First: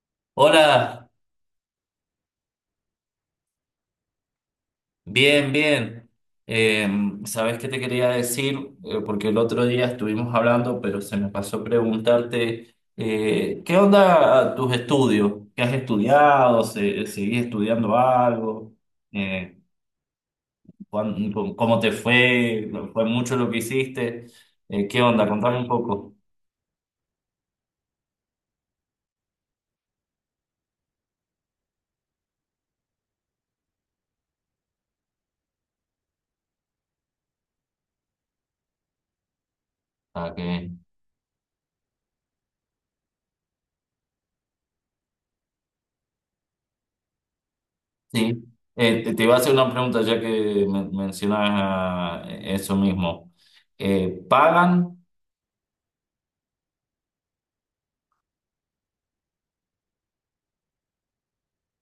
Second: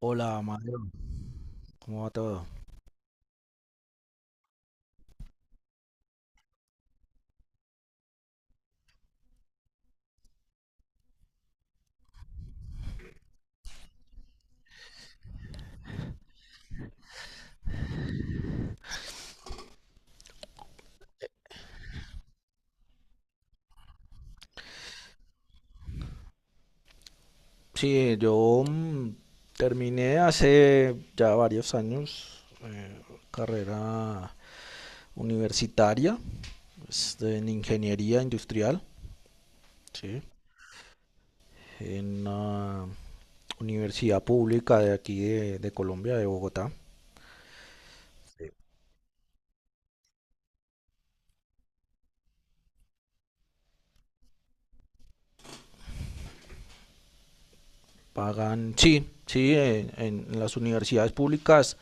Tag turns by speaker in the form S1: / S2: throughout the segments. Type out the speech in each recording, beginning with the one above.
S1: Hola, Mario,
S2: Hola,
S1: ¿cómo va todo?
S2: bien, bien. Eh, ¿Sabes qué te quería decir? Porque el otro día estuvimos hablando, pero se me pasó preguntarte, ¿qué onda tus estudios? ¿Qué has estudiado? ¿Seguís estudiando algo? Eh, ¿Cómo te fue? ¿No ¿Fue mucho lo que hiciste? ¿Qué onda? Contame un poco.
S1: Sí, yo terminé hace ya varios años, carrera universitaria en ingeniería industrial, sí,
S2: Ah, qué bien.
S1: en una universidad pública de aquí de Colombia, de Bogotá.
S2: Sí.
S1: Sí.
S2: Te iba a hacer una pregunta ya que mencionabas eso mismo. ¿Pagan?
S1: Pagan, sí, sí, en las universidades públicas.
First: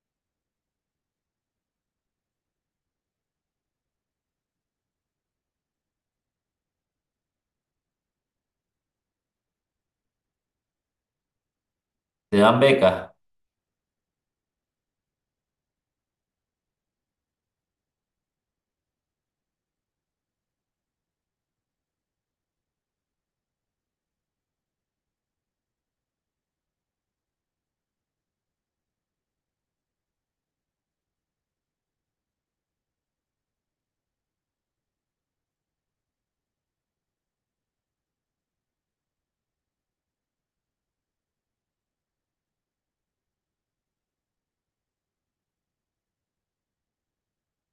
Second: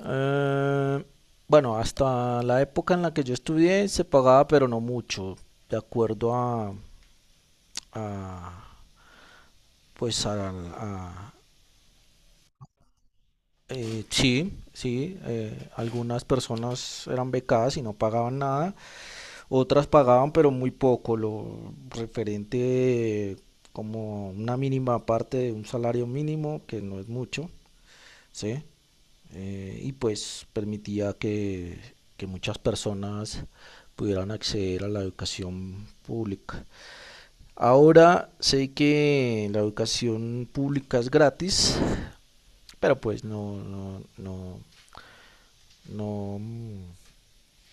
S1: eh, bueno, hasta la época en la que yo estudié se pagaba, pero no mucho, de acuerdo a, a- pues a, a-
S2: Te dan becas.
S1: sí, sí, algunas personas eran becadas y no pagaban nada, otras pagaban pero muy poco, lo referente, como una mínima parte de un salario mínimo, que no es mucho, ¿sí? Y pues permitía que muchas personas pudieran acceder a la educación pública. Ahora sé que la educación pública es gratis, pero pues no,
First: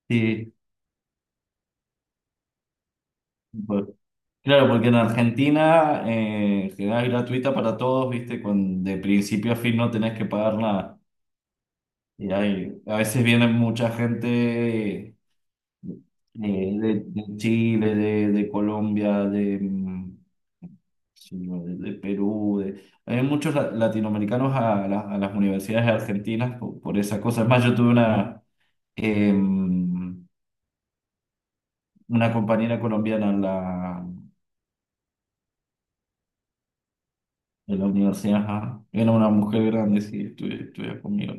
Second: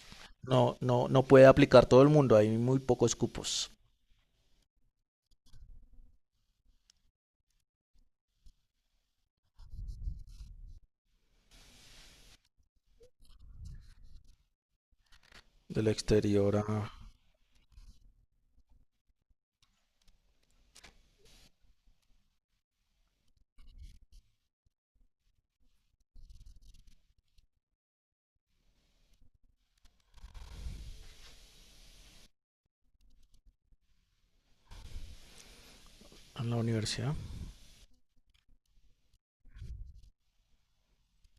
S2: Sí,
S1: no puede aplicar todo el mundo. Hay muy pocos cupos
S2: por- claro, porque en Argentina, en general es gratuita para todos, ¿viste? Con, de principio a fin no tenés que pagar nada. Y hay, a veces viene mucha gente,
S1: del exterior
S2: de Chile, de Colombia, de, sí, no, de Perú. Hay muchos latinoamericanos a las universidades argentinas por esa cosa. Es más, yo tuve em, una compañera colombiana en la
S1: a la universidad.
S2: de la universidad, ajá. Era una mujer grande, sí, estudia conmigo.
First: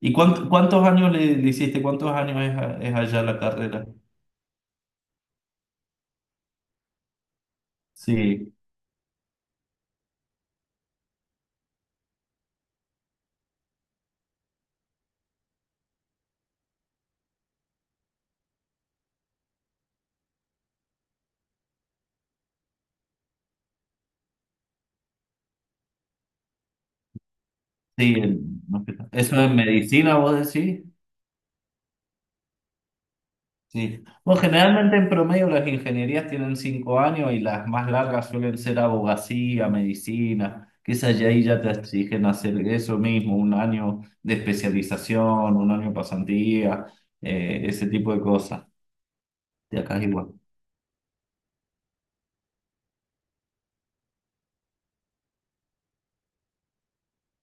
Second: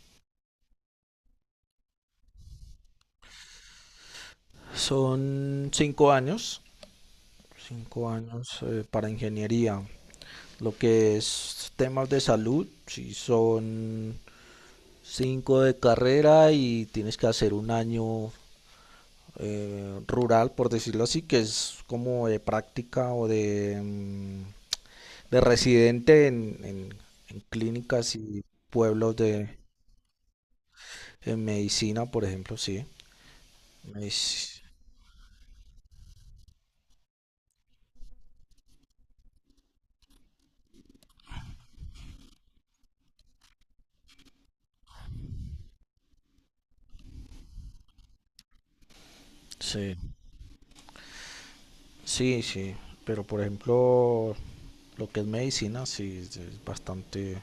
S2: ¿Y cuántos años le hiciste? ¿Cuántos años es allá la carrera?
S1: Son 5 años, 5 años,
S2: Sí,
S1: para ingeniería. Lo que es temas de salud, si son cinco de carrera y tienes que hacer un año rural, por decirlo así, que es como de práctica o de residente en
S2: sí,
S1: clínicas y
S2: no,
S1: pueblos
S2: eso es
S1: de,
S2: medicina, vos decís.
S1: en medicina, por ejemplo, sí.
S2: Sí. Bueno,
S1: Medic-
S2: generalmente en promedio las ingenierías tienen 5 años y las más largas suelen ser abogacía, medicina, que es allá ahí ya te exigen hacer eso mismo, un año de especialización, un año de pasantía, ese tipo de cosas. De
S1: Sí.
S2: acá es igual.
S1: Sí, sí, pero por ejemplo, lo que es medicina, sí, es bastante,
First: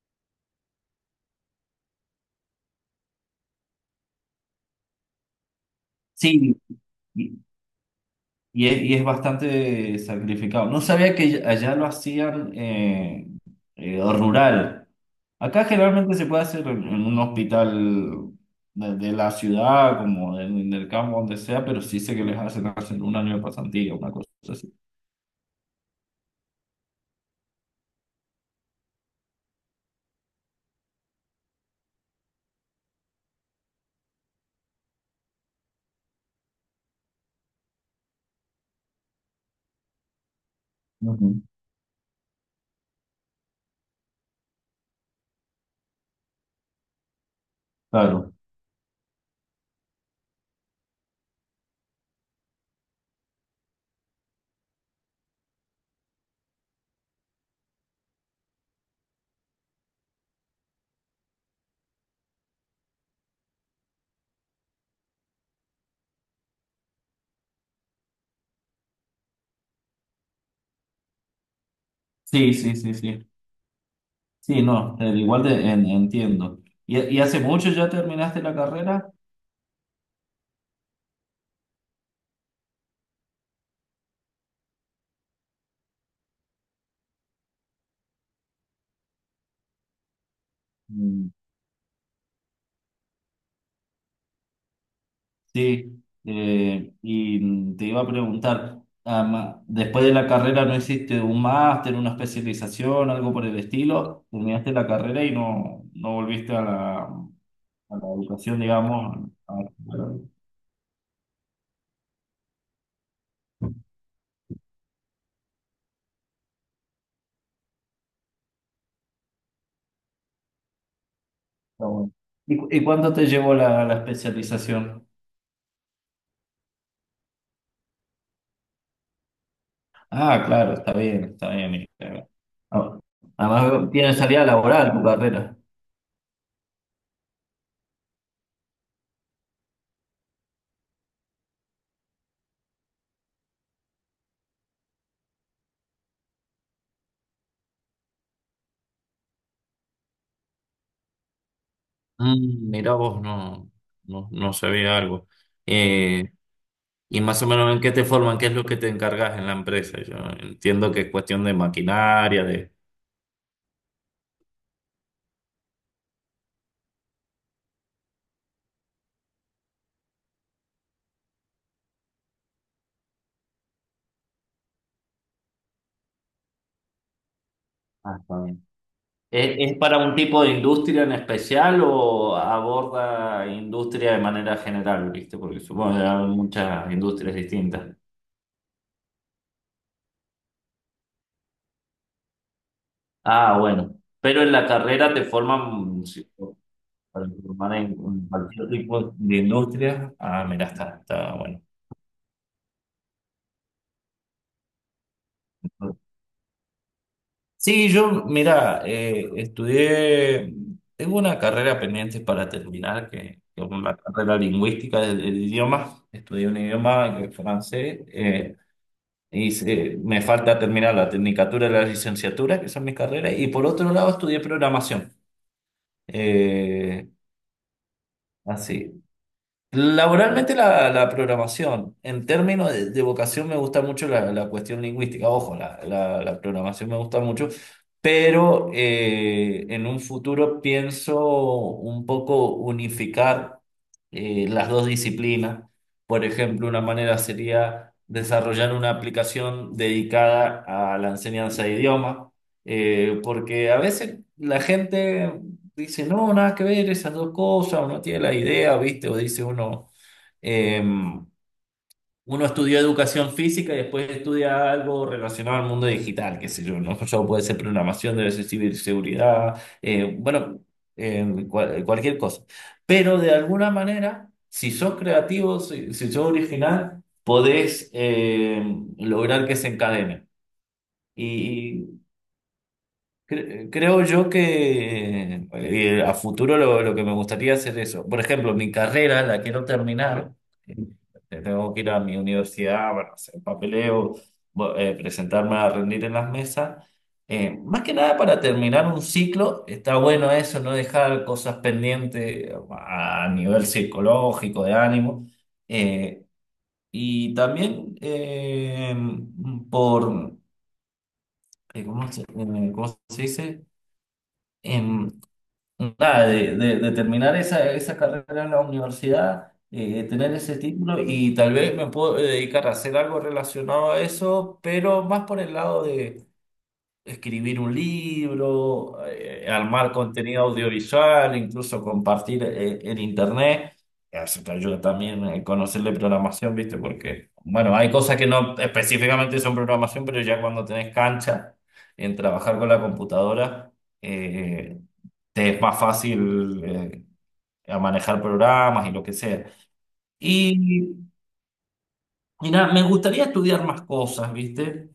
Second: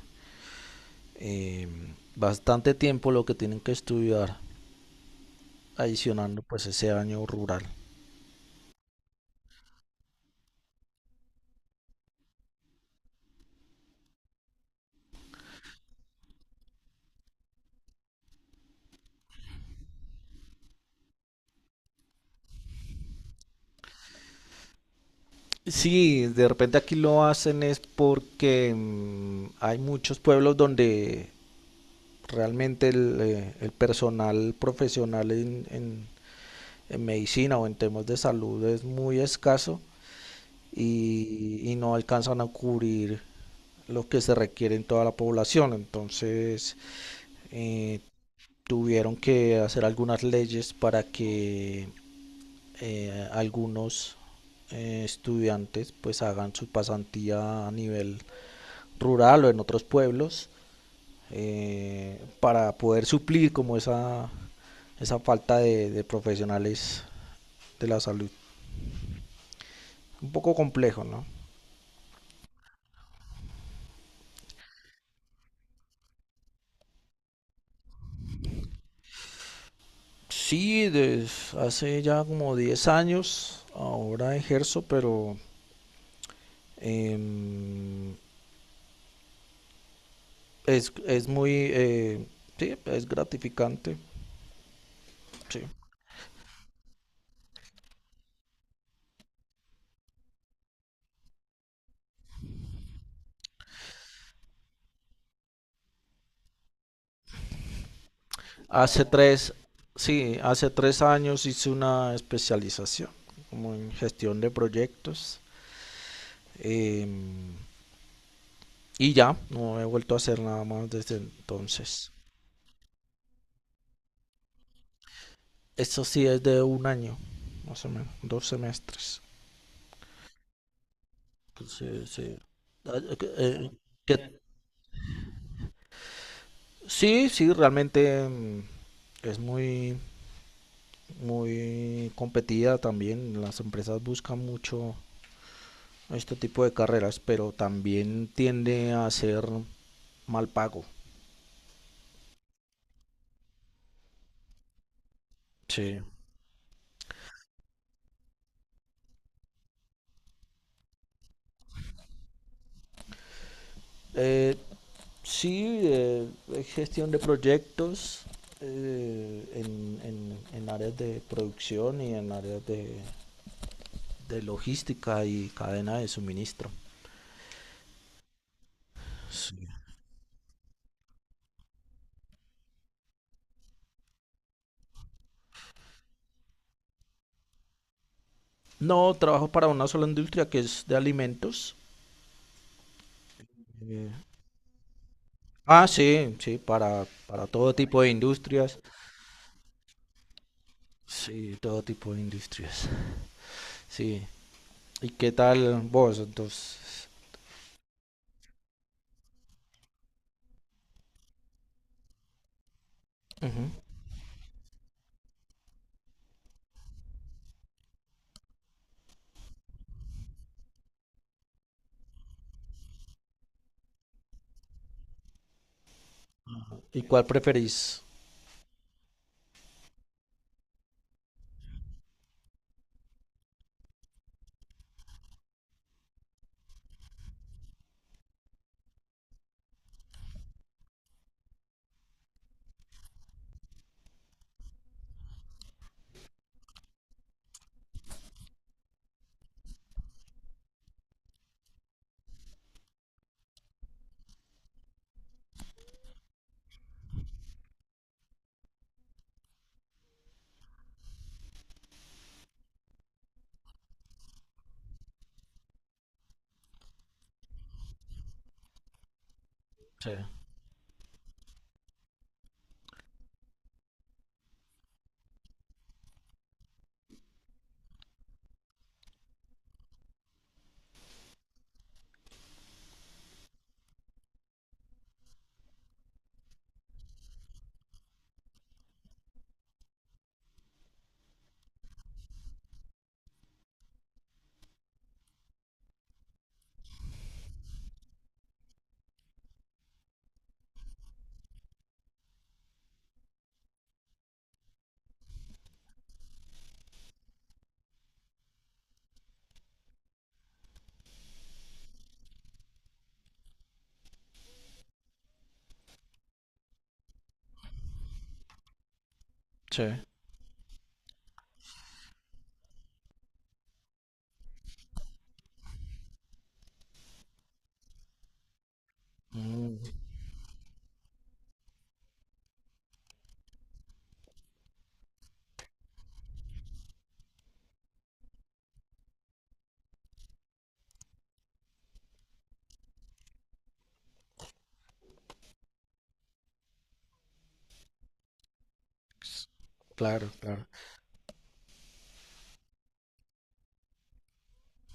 S1: eh, bastante tiempo lo que tienen que estudiar, adicionando
S2: Sí.
S1: pues ese año rural.
S2: Y es bastante sacrificado. No sabía que allá lo hacían rural. Acá generalmente se puede hacer en un hospital de la ciudad, como en el campo, donde sea, pero sí sé que les hacen hacer un año de pasantía, una cosa así.
S1: Sí, de repente aquí lo hacen es porque hay muchos pueblos donde realmente el personal profesional en medicina o en temas de salud es muy escaso,
S2: Ujú.
S1: y no alcanzan a cubrir lo que se requiere en toda la población. Entonces, eh,
S2: Claro.
S1: tuvieron que hacer algunas leyes para que algunos estudiantes pues hagan su pasantía a nivel rural o en otros pueblos, para poder suplir como esa falta de profesionales de la salud. Un poco complejo, ¿no?
S2: Sí, sí, sí, sí. Sí, no, igual te entiendo. ¿Y hace mucho ya terminaste la carrera?
S1: Sí, desde hace ya como 10 años ahora ejerzo, pero em, es muy, sí, es gratificante, sí.
S2: Sí, te iba a preguntar, después de la carrera no hiciste un máster, una especialización, algo por el estilo, terminaste la carrera y no volviste a la educación,
S1: Hace
S2: digamos.
S1: tres,
S2: Está
S1: sí, hace 3 años hice una especialización como en gestión de proyectos, em, y ya, no he vuelto a hacer nada más desde entonces.
S2: bueno. ¿Y cuánto te llevó la especialización?
S1: Eso sí es de un año, más o menos, 2 semestres.
S2: Ah, claro, está bien, está bien.
S1: Sí, sí.
S2: Ah,
S1: Ah, eh,
S2: Además, tiene
S1: ¿qué-
S2: salida laboral tu carrera.
S1: sí, sí, realmente, es muy, muy competida también. Las empresas buscan mucho este tipo de carreras, pero también tiende a ser mal pago.
S2: Mm, mira vos, no, no sabía algo.
S1: Sí.
S2: Y más o menos en qué te forman, qué es lo que te encargas en la empresa. Yo entiendo que es cuestión de maquinaria, de.
S1: Eh, sí, es gestión de proyectos en áreas de producción y en áreas de logística y cadena de suministro.
S2: Ah, está bien. ¿Es,
S1: Sí.
S2: es para un tipo de industria en especial o aborda industria de manera general, viste? Porque supongo que hay muchas industrias distintas.
S1: No, trabajo para una sola industria que es de alimentos.
S2: Ah, bueno.
S1: Eh,
S2: Pero en la carrera te
S1: Ah,
S2: forman, sí,
S1: sí, sí,
S2: para
S1: para todo
S2: formar en
S1: tipo de
S2: en cualquier
S1: industrias.
S2: tipo de industria. Ah, mira, está
S1: Sí,
S2: bueno.
S1: todo tipo de industrias. Sí. ¿Y qué tal vos? Entonces,
S2: Sí, yo, mira, tengo una carrera pendiente para terminar, que
S1: ujú.
S2: es una carrera lingüística del idioma. Estudié un idioma, francés, y me falta terminar la tecnicatura y la licenciatura, que son mis carreras, y por otro lado estudié programación.
S1: ¿Y
S2: Eh,
S1: cuál preferís?
S2: así, Laboralmente la programación, en términos de vocación me gusta mucho la cuestión lingüística, ojo, la programación me gusta mucho, pero en un futuro pienso un poco unificar, las dos disciplinas. Por ejemplo, una manera sería desarrollar una aplicación dedicada a la enseñanza de idiomas, porque a veces la gente dice, no, nada que ver esas dos cosas, uno tiene la idea, ¿viste? O dice uno, em, uno estudió educación física y después estudia algo relacionado al mundo digital, qué sé yo, ¿no? Yo puede ser programación, debe ser ciberseguridad,
S1: Sí,
S2: bueno, cualquier cosa. Pero de alguna manera, si sos creativo, si sos original, podés, lograr que se encadene. Creo yo que, a futuro lo que me gustaría hacer eso. Por ejemplo, mi carrera la quiero terminar. Tengo que ir a mi universidad, bueno, hacer papeleo, presentarme a rendir en las mesas. Más que nada para terminar un ciclo, está bueno eso, no dejar cosas pendientes a nivel psicológico, de ánimo. Eh, y también, por, ¿cómo se dice? Em, Nada, de terminar esa carrera en la universidad,
S1: sí.
S2: tener ese título y tal vez me puedo dedicar a hacer algo relacionado a eso, pero más por el lado de escribir un libro,
S1: Mm,
S2: armar contenido audiovisual, incluso compartir, en internet. Eso te ayuda también a conocer de programación, ¿viste? Porque, bueno, hay cosas que no específicamente son programación, pero ya cuando tenés cancha en trabajar con la computadora. eh, Te es más fácil, a manejar programas y lo que sea.
S1: s- claro, claro.
S2: Y, y nada, me gustaría estudiar más cosas, ¿viste?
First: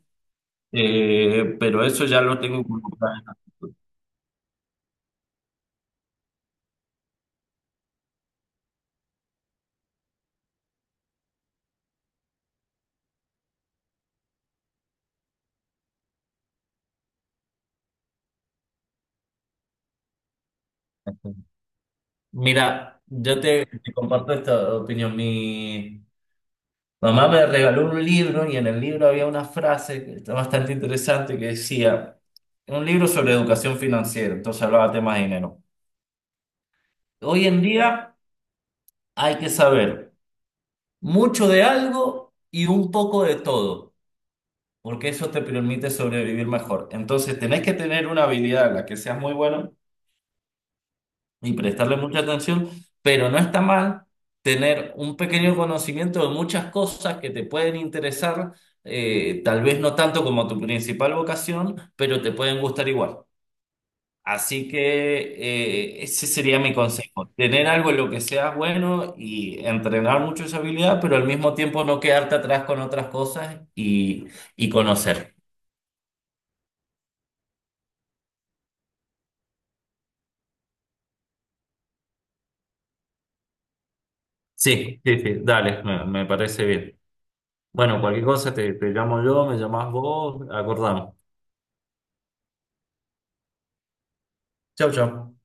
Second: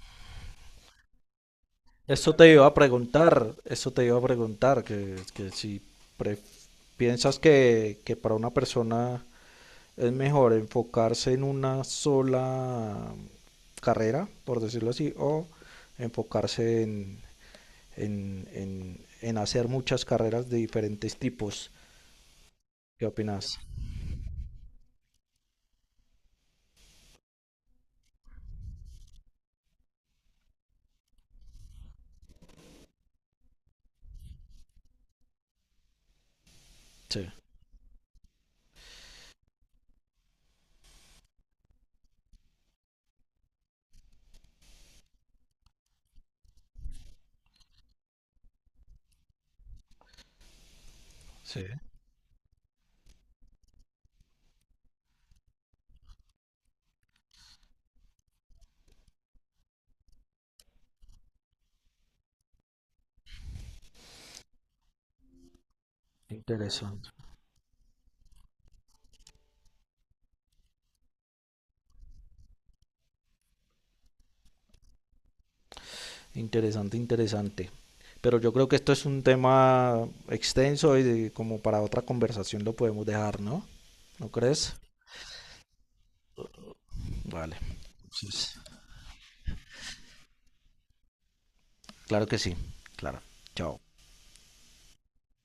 S2: Pero eso ya
S1: Eso
S2: lo
S1: te
S2: tengo
S1: iba a
S2: como plan.
S1: preguntar, eso te iba a preguntar, que si pre- piensas que para una persona es mejor enfocarse en una sola carrera, por decirlo así, o enfocarse en hacer muchas carreras de diferentes tipos.
S2: Mira,
S1: ¿Qué
S2: yo
S1: opinas?
S2: te comparto esta opinión. Mi mamá me regaló un libro y en el libro había una frase que está bastante interesante que decía, un libro sobre educación financiera, entonces hablaba temas de dinero.
S1: Sí,
S2: Hoy en día hay que saber mucho de algo y un poco de todo. Porque eso te permite sobrevivir mejor. Entonces, tenés que tener una habilidad en la que seas muy bueno y
S1: sí.
S2: prestarle mucha atención, pero no está mal tener un pequeño conocimiento de muchas cosas que te pueden interesar, tal vez no tanto como tu principal vocación, pero te pueden gustar igual. Así que, ese sería mi
S1: Interesante,
S2: consejo, tener algo en lo que seas bueno y entrenar mucho esa habilidad, pero al mismo tiempo no quedarte atrás con otras cosas y conocer.
S1: interesante, interesante. Pero yo creo que esto es un tema extenso y como para otra conversación lo podemos dejar, ¿no? ¿No crees?
S2: Sí, sí, sí, dale, me parece bien.
S1: Vale.
S2: Bueno, cualquier cosa
S1: Entonces,
S2: te llamo yo, me llamás vos, acordamos.
S1: claro que sí. Claro. Chao.
S2: Chau, chau.